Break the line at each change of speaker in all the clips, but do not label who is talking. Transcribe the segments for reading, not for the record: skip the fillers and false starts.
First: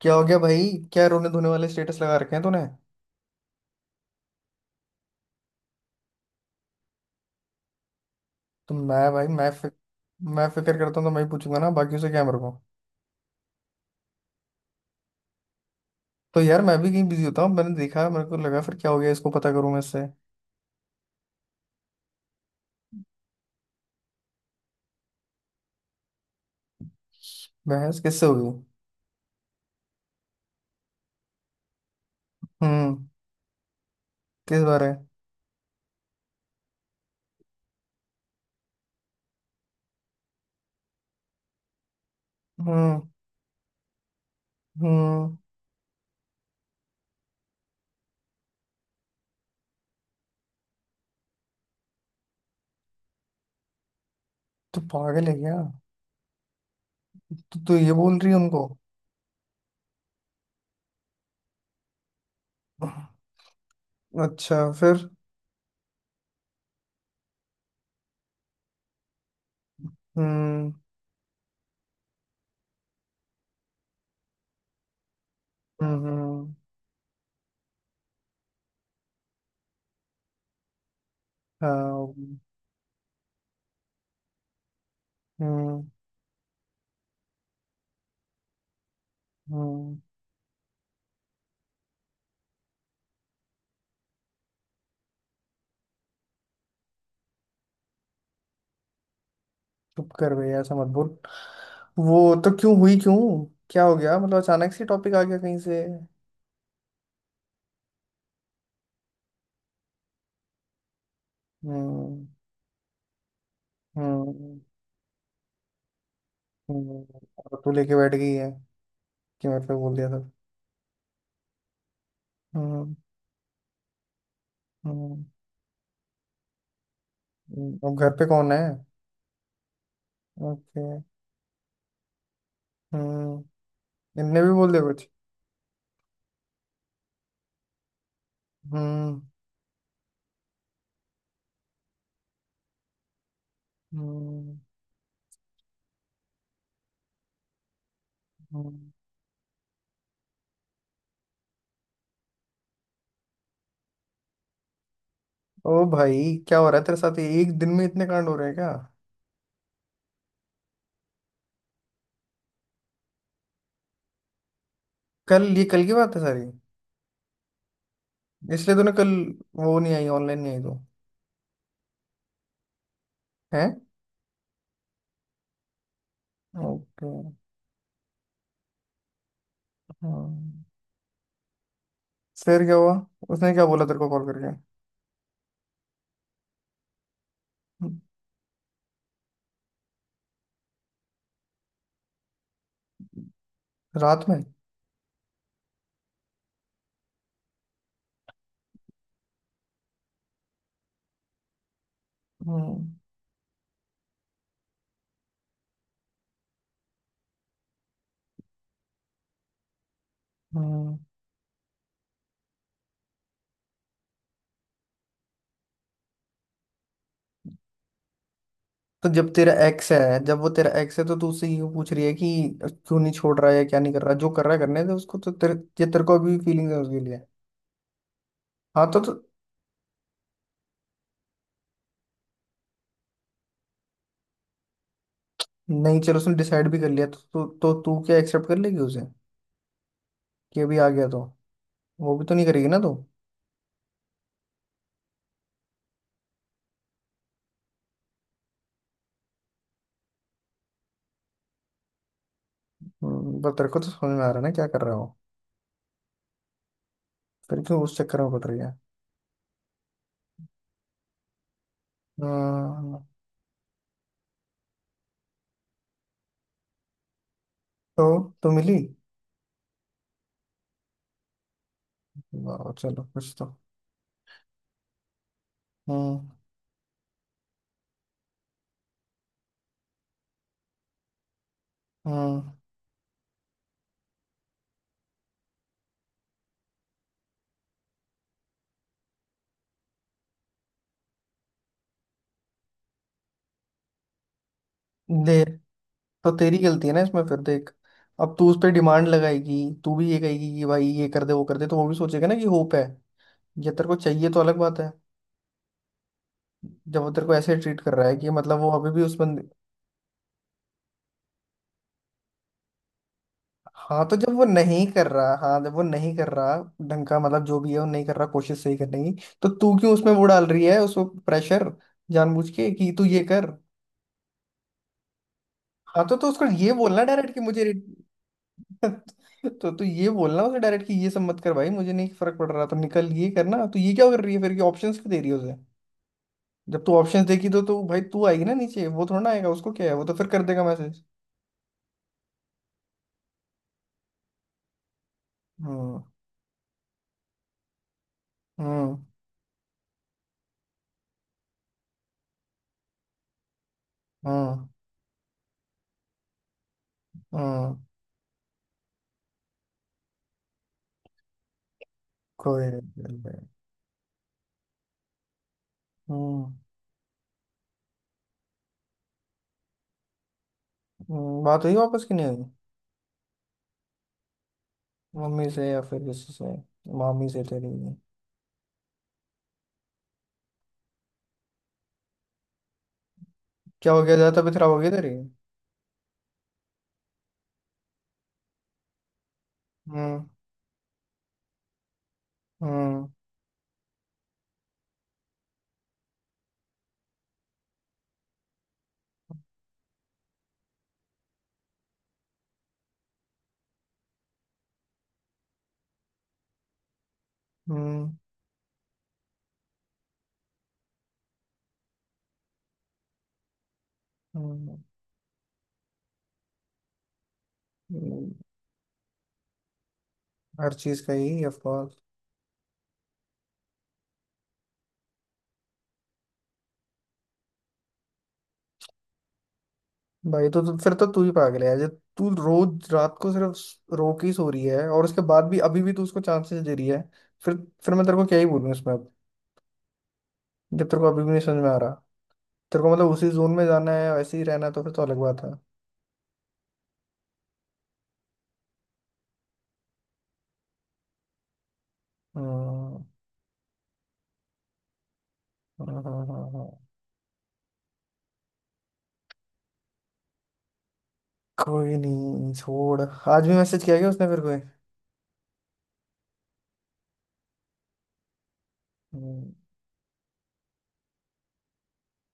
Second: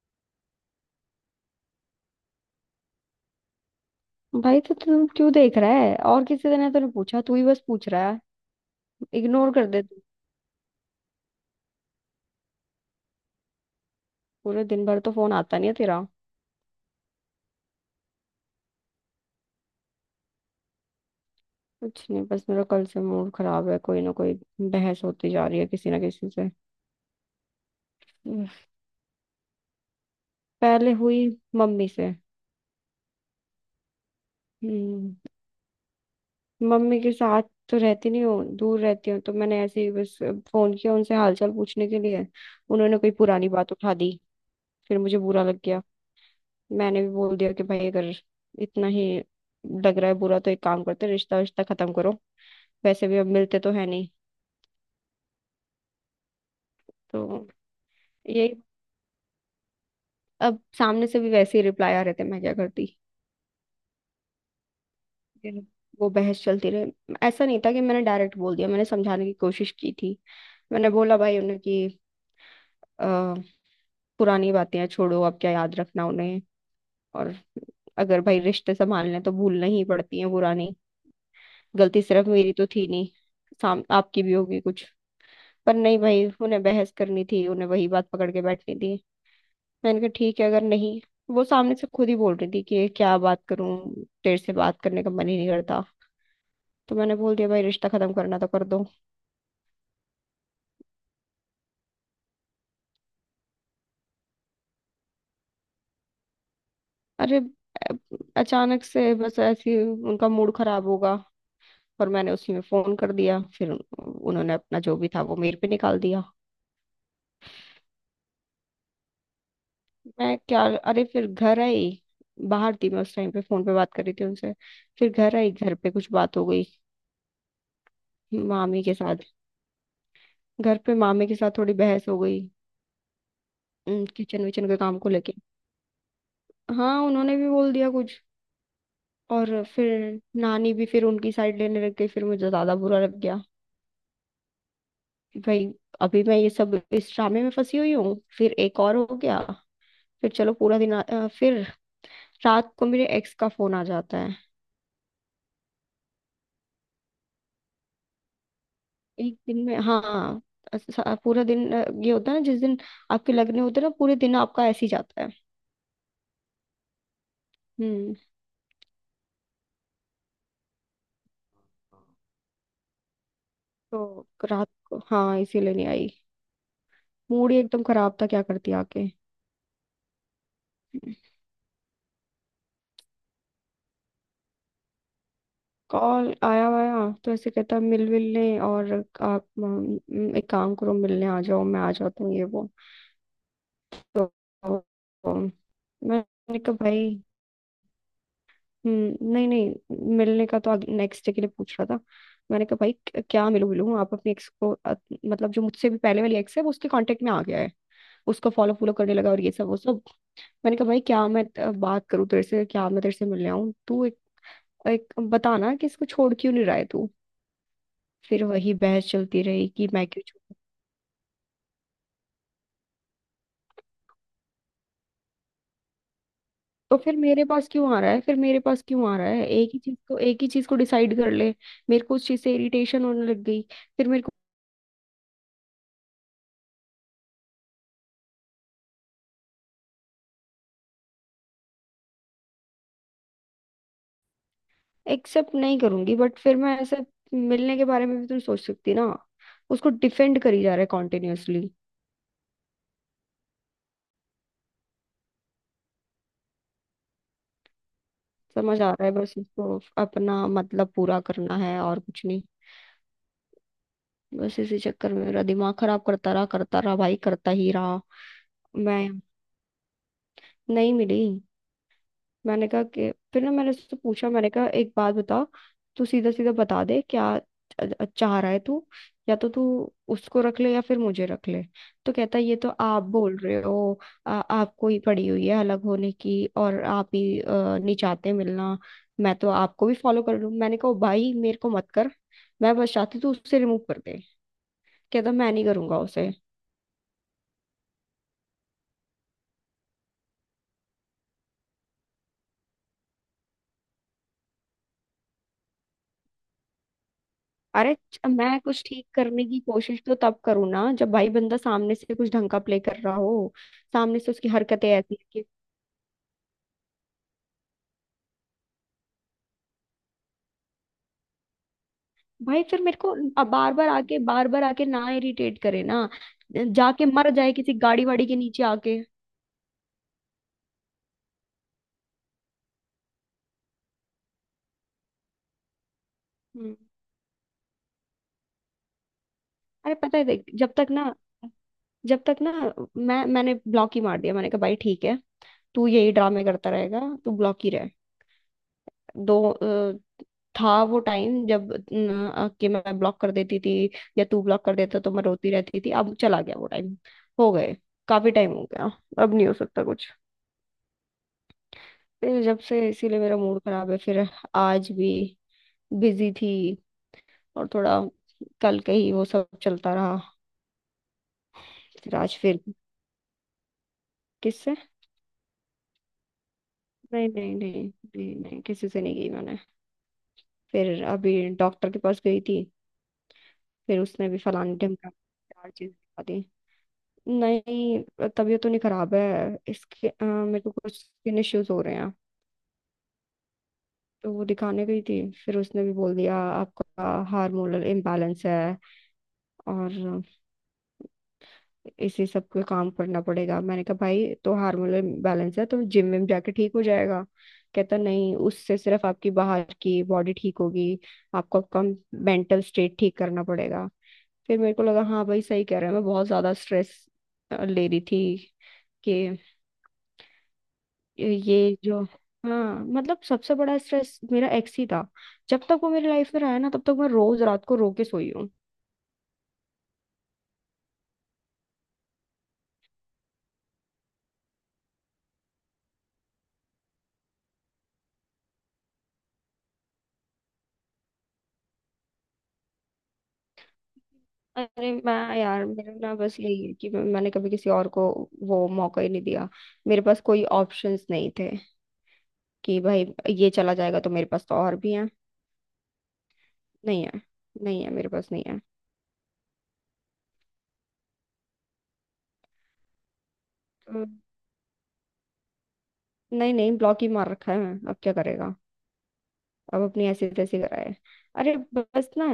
क्या हो गया भाई? क्या रोने धोने वाले स्टेटस लगा रखे हैं तूने।
भाई तो तुम क्यों देख रहा है? और किसी ने तो नहीं पूछा, तू ही बस पूछ रहा है।
तो
इग्नोर कर दे तू।
मैं फिक्र करता हूँ तो मैं ही पूछूंगा ना, बाकियों से क्या मेरे को।
पूरे दिन भर तो फोन आता नहीं है तेरा।
तो यार मैं भी कहीं बिजी होता हूँ, मैंने देखा, मेरे को लगा फिर क्या हो गया, इसको पता करूँ मैं इससे।
कुछ नहीं, बस मेरा कल से मूड खराब है। कोई ना कोई बहस होती जा रही है किसी ना किसी से।
बहस किससे होगी?
उफ, पहले हुई मम्मी से।
हम्म, किस बारे?
हम्म, मम्मी के साथ तो रहती नहीं हूँ, दूर रहती हूँ, तो मैंने ऐसे ही बस फोन किया उनसे हालचाल पूछने के लिए। उन्होंने
हम्म।
कोई पुरानी बात उठा दी, फिर मुझे
हम्म।
बुरा लग गया। मैंने भी बोल दिया कि भाई अगर इतना ही लग रहा है बुरा तो एक काम करते हैं, रिश्ता रिश्ता खत्म करो। वैसे भी अब मिलते तो है नहीं।
तू पागल है क्या?
तो
तू तू ये बोल रही है
यही,
उनको?
अब सामने से भी वैसे ही रिप्लाई आ रहे थे, मैं क्या करती।
अच्छा, फिर?
फिर वो बहस चलती रही, ऐसा नहीं था कि मैंने डायरेक्ट बोल दिया। मैंने समझाने की कोशिश की थी।
हम्म।
मैंने बोला भाई उन्हें कि अ, पुरानी बातें हैं छोड़ो, अब क्या याद रखना
हम्म।
उन्हें।
हम्म।
और अगर भाई रिश्ते संभालने हैं, तो भूलना ही पड़ती है पुरानी। गलती
हाँ।
सिर्फ मेरी तो थी नहीं, साम आपकी भी होगी कुछ। पर
हम्म।
नहीं भाई, उन्हें बहस करनी थी, उन्हें वही बात पकड़ के बैठनी थी।
हम्म।
मैंने कहा ठीक है अगर नहीं। वो सामने से खुद ही बोल रही थी कि क्या बात करूं, तेरे से बात करने का मन ही नहीं करता। तो मैंने बोल दिया भाई रिश्ता खत्म करना तो कर दो।
चुप कर भैया, ऐसा मत बोल। वो तो क्यों हुई, क्यों? क्या हो गया, मतलब अचानक से टॉपिक आ गया कहीं से?
अरे, अ- अचानक से बस ऐसे ही उनका मूड खराब होगा और
हम्म।
मैंने उसी में फोन कर दिया। फिर उन्होंने
हम्म।
अपना जो भी था वो मेरे पे निकाल दिया।
हम्म, और तू लेके बैठ गई है कि मेरे पे बोल दिया था।
मैं क्या, अरे फिर घर आई। बाहर थी
हम्म।
मैं उस टाइम पे, फोन पे बात कर रही थी उनसे। फिर
हम्म।
घर आई, घर पे कुछ बात हो गई।
अब घर पे कौन है?
मामी के साथ, घर
ओके।
पे मामी के साथ थोड़ी बहस हो गई
हम्म। इनने
किचन
भी
विचन
बोल
के
दिया
काम
कुछ?
को लेके। हाँ, उन्होंने भी बोल दिया कुछ।
हम्म।
और फिर नानी भी फिर उनकी साइड लेने लग गई, फिर मुझे ज्यादा बुरा लग गया।
हम्म।
भाई, अभी मैं ये सब इस ड्रामे में फंसी हुई हूँ, फिर एक
हम्म।
और हो गया। फिर चलो, पूरा दिन फिर रात को मेरे एक्स का फोन आ जाता है।
ओ भाई, क्या हो रहा है तेरे साथ? ये एक दिन में इतने कांड हो रहे हैं क्या?
एक दिन में, हाँ। पूरा दिन, ये होता है ना, जिस दिन आपके लगने होते हैं ना, पूरे दिन आपका ऐसे ही जाता है।
कल, ये कल की बात है सारी?
हम्म,
इसलिए तूने कल वो नहीं आई, ऑनलाइन नहीं आई, तो? है?
तो रात को, हाँ, इसीलिए नहीं आई।
ओके।
मूड ही एकदम खराब था, क्या करती आके।
हम्म। फिर क्या हुआ? उसने क्या बोला तेरे को कॉल करके?
कॉल आया वाया, तो ऐसे कहता
हम्म,
मिल विल ले, और आप एक काम करो, मिलने आ जाओ, मैं आ जाता हूँ ये वो। तो
रात में?
तो मैंने कहा भाई, नहीं नहीं, मिलने का तो नेक्स्ट डे के लिए पूछ रहा था। मैंने कहा
हम्म।
भाई क्या मिलूं मिलूं, आप अपनी एक्स को, मतलब जो मुझसे भी पहले वाली एक्स है, वो उसके कांटेक्ट में आ गया है। उसको फॉलो फॉलो करने लगा और ये सब वो सब। मैंने कहा
हम्म।
भाई क्या मैं बात करूं तेरे से, क्या मैं तेरे से मिलने आऊं, तू एक बताना कि इसको छोड़ क्यों नहीं रहा है तू। फिर वही
तो
बहस
जब
चलती
तेरा
रही कि
एक्स
मैं
है,
क्यों
जब वो
छोड़ू।
तेरा एक्स है तो तू उससे ये पूछ रही है कि क्यों नहीं छोड़ रहा है या क्या नहीं कर रहा है? जो कर रहा है करने दे उसको, तो तेरे, ये तेरे को अभी भी फीलिंग है
तो
उसके
फिर
लिए?
मेरे पास क्यों आ रहा है, फिर मेरे पास
हाँ
क्यों
तो
आ रहा है, एक ही चीज को डिसाइड कर ले। मेरे को उस चीज से इरिटेशन होने लग गई। फिर मेरे को
नहीं, चलो उसने डिसाइड भी कर लिया तो तू क्या एक्सेप्ट कर लेगी उसे? कि अभी आ गया तो? वो भी तो नहीं करेगी ना तू।
एक्सेप्ट नहीं करूंगी, बट फिर मैं ऐसे मिलने के बारे में भी तो सोच सकती ना। उसको डिफेंड करी जा रहा है कॉन्टिन्यूअसली।
पर तेरे को तो समझ में आ रहा है ना क्या कर रहा हो? फिर क्यों उस चक्कर में पड़ रही है?
समझ आ रहा है, बस उसको अपना मतलब पूरा करना है और कुछ नहीं।
हम्म,
बस इसी चक्कर में मेरा दिमाग खराब करता रहा भाई, करता ही रहा।
तो मिली?
मैं नहीं मिली। मैंने
वाह,
कहा
चलो
कि
कुछ
फिर
तो।
ना, मैंने उससे पूछा, मैंने कहा एक बात बता, तू
हम्म।
सीधा सीधा बता दे क्या चाह रहा है तू। या तो तू उसको रख ले या फिर मुझे रख ले। तो कहता है
हम्म।
ये तो आप बोल रहे हो, आपको ही पड़ी हुई है अलग होने की, और आप ही नहीं चाहते मिलना। मैं तो आपको भी फॉलो कर लूँ। मैंने कहा "ओ भाई मेरे को मत कर, मैं बस चाहती तू उससे रिमूव कर दे। कहता
दे।
मैं नहीं करूंगा
तो
उसे।
तेरी गलती है ना इसमें फिर, देख। अब तू उस पर डिमांड लगाएगी, तू भी ये कहेगी कि भाई ये कर दे वो कर दे, तो वो भी सोचेगा ना कि होप है। ये तेरे को चाहिए तो अलग बात है। जब वो तेरे को ऐसे ट्रीट कर
अरे
रहा है कि
मैं
मतलब वो
कुछ
अभी भी
ठीक
उस
करने
बंदे।
की कोशिश तो तब करूँ ना जब भाई बंदा सामने से कुछ ढंग का प्ले कर रहा हो।
हाँ तो
सामने से
जब वो
उसकी
नहीं
हरकतें
कर
ऐसी हैं
रहा,
कि
हाँ जब वो नहीं कर रहा। ढंग का मतलब, जो भी है वो नहीं कर रहा कोशिश सही करने की। तो तू क्यों उसमें वो डाल रही है, उसको प्रेशर, जानबूझ
भाई,
के
फिर
कि
मेरे
तू
को
ये कर।
अब बार बार आके ना इरिटेट करे
हाँ
ना,
तो उसको ये बोलना
जाके मर
डायरेक्ट कि
जाए
मुझे।
किसी गाड़ी वाड़ी के नीचे आके।
तो तू ये बोलना उसे डायरेक्ट कि ये सब मत कर भाई, मुझे नहीं फर्क पड़ रहा, तो निकल। ये करना, तो ये क्या कर रही है फिर? ये ऑप्शंस क्यों दे रही है उसे?
हम्म।
जब तू ऑप्शंस देगी तो भाई, तू आएगी ना नीचे, वो थोड़ा ना आएगा। उसको क्या है,
अरे
वो तो
पता है
फिर कर
देख,
देगा
जब तक
मैसेज।
ना जब तक ना मैंने ब्लॉक ही मार दिया। मैंने कहा भाई ठीक है, तू
हम्म।
यही ड्रामे करता रहेगा, तू ब्लॉक ही रह।
हम्म।
दो, था वो टाइम जब न, अ, कि मैं ब्लॉक कर देती थी या तू ब्लॉक
हम्म।
कर देता तो मैं रोती रहती थी। अब चला गया वो टाइम। हो गए,
हम्म,
काफी टाइम हो गया। अब नहीं हो सकता कुछ। फिर जब
कोई
से
नहीं, कोई
इसीलिए मेरा
नहीं।
मूड खराब है। फिर आज भी बिजी
हम्म।
थी, और थोड़ा कल के ही वो सब चलता रहा।
बात हुई वापस की
फिर
नहीं
आज
हुई?
फिर। किससे?
मम्मी से या फिर किसी से? मामी
नहीं
से
नहीं
तेरी?
नहीं, नहीं नहीं किसी से नहीं, गई मैंने फिर अभी डॉक्टर के पास गई थी।
क्या
फिर
हो गया,
उसने भी
ज्यादा तबीयत खराब
फलाने
हो गई
ढिमका
तेरी?
चार चीजें बता दी। नहीं, तबीयत तो नहीं खराब है। इसके,
हम्म।
मेरे को कुछ स्किन इश्यूज हो रहे हैं,
हम्म।
तो वो दिखाने गई थी। फिर उसने भी बोल दिया आपका हार्मोनल इम्बैलेंस है, और इसी सब पे काम करना पड़ेगा। मैंने कहा भाई तो हार्मोनल इम्बैलेंस है तो जिम में जाके ठीक हो जाएगा। कहता
हम्म।
नहीं, उससे सिर्फ आपकी बाहर की बॉडी ठीक होगी, आपको आपका मेंटल स्टेट ठीक करना पड़ेगा। फिर मेरे
हम्म,
को लगा हाँ भाई सही कह रहे हैं, मैं बहुत ज्यादा स्ट्रेस ले रही
हम्म,
थी। कि
हर चीज का ही ऑफ।
ये जो, हाँ मतलब सबसे बड़ा स्ट्रेस मेरा एक्स ही था। जब तक वो मेरी लाइफ में रहा है ना, तब तक मैं रोज रात को रो के सोई हूँ।
भाई तो फिर तो तू ही पागल है यार। जब तू रोज रात को सिर्फ रो के ही सो रही है और उसके बाद भी अभी भी तू उसको चांसेस दे रही है, फिर फिर मैं तेरे को क्या ही बोलूँ इसमें अब। जब तेरे को अभी भी नहीं समझ में आ रहा, तेरे को मतलब उसी जोन में जाना है, वैसे ही रहना है, तो
अरे
फिर तो
मैं
अलग बात है।
यार, मेरा ना बस यही है कि मैंने कभी किसी और को वो मौका ही नहीं दिया। मेरे पास कोई ऑप्शंस नहीं थे कि
हम्म,
भाई ये चला जाएगा तो मेरे पास तो और भी है।
हम्म, हम्म, हम्म, हम्म।
नहीं है, नहीं है, मेरे पास नहीं है।
कोई नहीं, छोड़। आज भी मैसेज किया
तो
क्या उसने फिर कोई?
नहीं नहीं, ब्लॉक ही मार रखा है, मैं अब क्या करेगा।
हम्म।
अब अपनी ऐसे तैसे कराए। अरे बस ना,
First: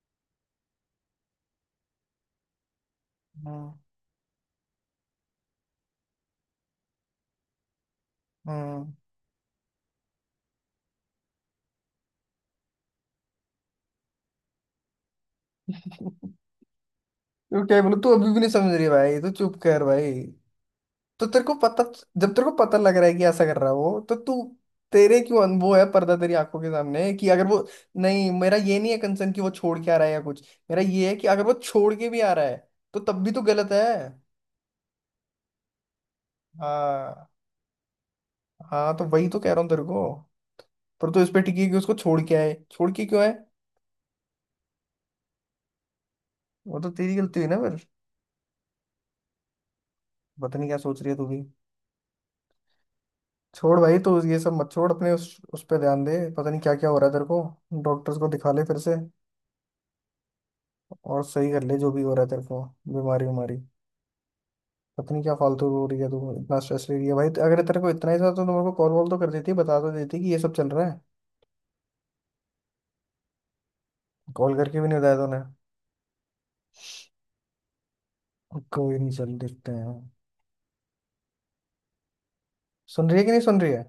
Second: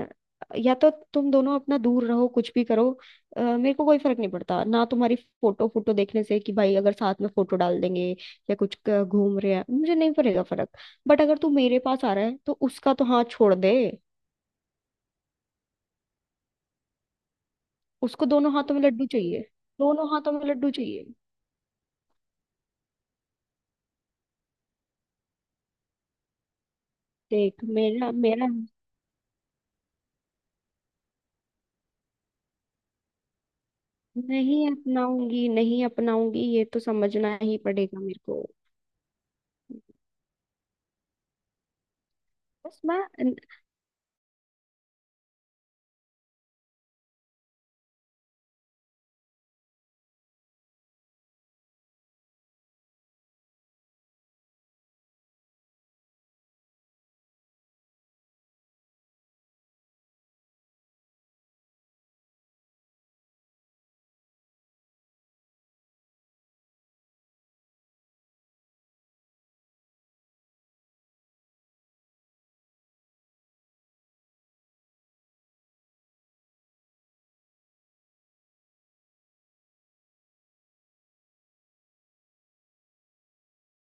या तो तुम दोनों अपना दूर रहो, कुछ भी करो,
हम्म।
मेरे को कोई फर्क नहीं पड़ता ना, तुम्हारी फोटो फोटो देखने से कि भाई अगर साथ में फोटो डाल देंगे या कुछ
हम्म।
घूम रहे हैं, मुझे नहीं पड़ेगा फर्क। बट अगर तू मेरे पास आ रहा है तो उसका तो हाथ छोड़ दे।
तू क्या बोलू, तू
उसको
अभी भी नहीं
दोनों
समझ
हाथों में
रही
लड्डू
भाई, तू
चाहिए,
चुप कर
दोनों
भाई।
हाथों में लड्डू चाहिए।
तो तेरे को पता, जब तेरे को पता लग रहा है कि ऐसा कर रहा है वो, तो तू, तेरे क्यों वो है पर्दा तेरी आंखों के सामने है कि अगर
देख
वो।
मेरा
नहीं,
मेरा
मेरा ये नहीं है कंसर्न कि वो छोड़ के आ रहा है या कुछ, मेरा ये है कि अगर वो छोड़ के भी आ रहा है तो तब भी तो गलत है।
नहीं अपनाऊंगी, नहीं अपनाऊंगी, ये तो
हाँ।
समझना ही पड़ेगा मेरे को।
हाँ तो वही तो कह रहा हूँ तेरे को, पर तू इस पे टिकी कि उसको छोड़ के आए,
बस
छोड़
मैं,
के क्यों आए? वो तो तेरी गलती हुई ना फिर। पता नहीं क्या सोच रही है तू भी। छोड़ भाई, तो ये सब मत, छोड़ अपने उस पे ध्यान दे। पता नहीं क्या क्या हो रहा है तेरे को, डॉक्टर्स को दिखा ले फिर से और सही कर ले जो भी हो रहा है तेरे को, बीमारी उमारी। पता नहीं क्या फालतू हो रही है तू, इतना स्ट्रेस ले रही है भाई। अगर तेरे को इतना ही था तो मेरे को कॉल वॉल तो कर देती, बता तो देती कि ये सब चल रहा है। कॉल करके भी नहीं बताया तूने। कोई नहीं, चल देखते हैं। सुन रही है कि नहीं सुन रही है?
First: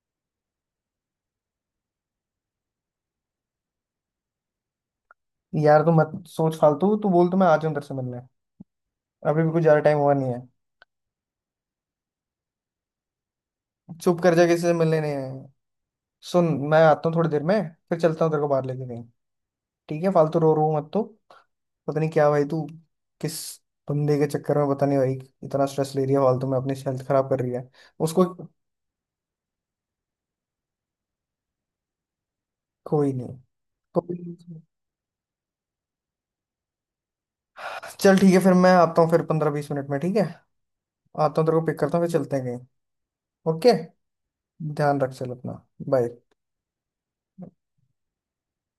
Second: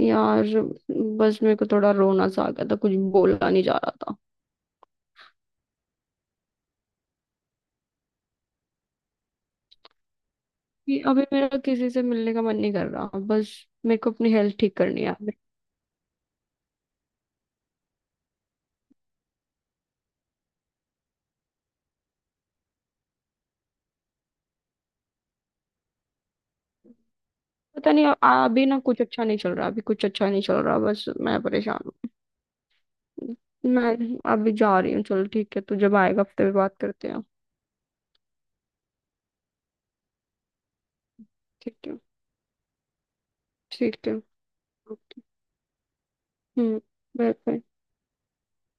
यार बस मेरे को थोड़ा रोना सा आ गया था, कुछ बोला नहीं जा रहा था।
यार तू मत सोच फालतू, तू बोल तो मैं आ जाऊं तेरे से मिलने। अभी भी कुछ ज्यादा टाइम हुआ नहीं है।
कि अभी मेरा किसी से मिलने का मन नहीं कर रहा, बस मेरे को
चुप
अपनी
कर जा,
हेल्थ
किसी से
ठीक
मिलने
करनी है
नहीं
अभी।
है। सुन, मैं आता हूँ थोड़ी देर में, फिर चलता हूँ तेरे को बाहर लेके कहीं। ठीक है, फालतू रो रो मत तू। पता नहीं क्या भाई तू, किस बंदे के चक्कर में, पता नहीं भाई, इतना स्ट्रेस ले रही है फालतू में, अपनी हेल्थ खराब कर रही है
पता नहीं,
उसको।
अभी ना कुछ अच्छा नहीं चल रहा, अभी कुछ अच्छा नहीं चल रहा, बस मैं परेशान
कोई
हूँ।
नहीं,
मैं
कोई
अभी
नहीं।
जा रही हूँ, चलो ठीक है, तू जब आएगा हफ्ते में बात करते हैं।
चल ठीक है, फिर मैं आता हूँ फिर 15-20 मिनट में, ठीक है? आता हूँ तेरे को
ठीक
पिक करता
है।
हूँ, फिर चलते हैं कहीं। ओके।
ठीक है।
ध्यान रख,
ओके।
चल अपना। बाय।
हम्म। Bye bye.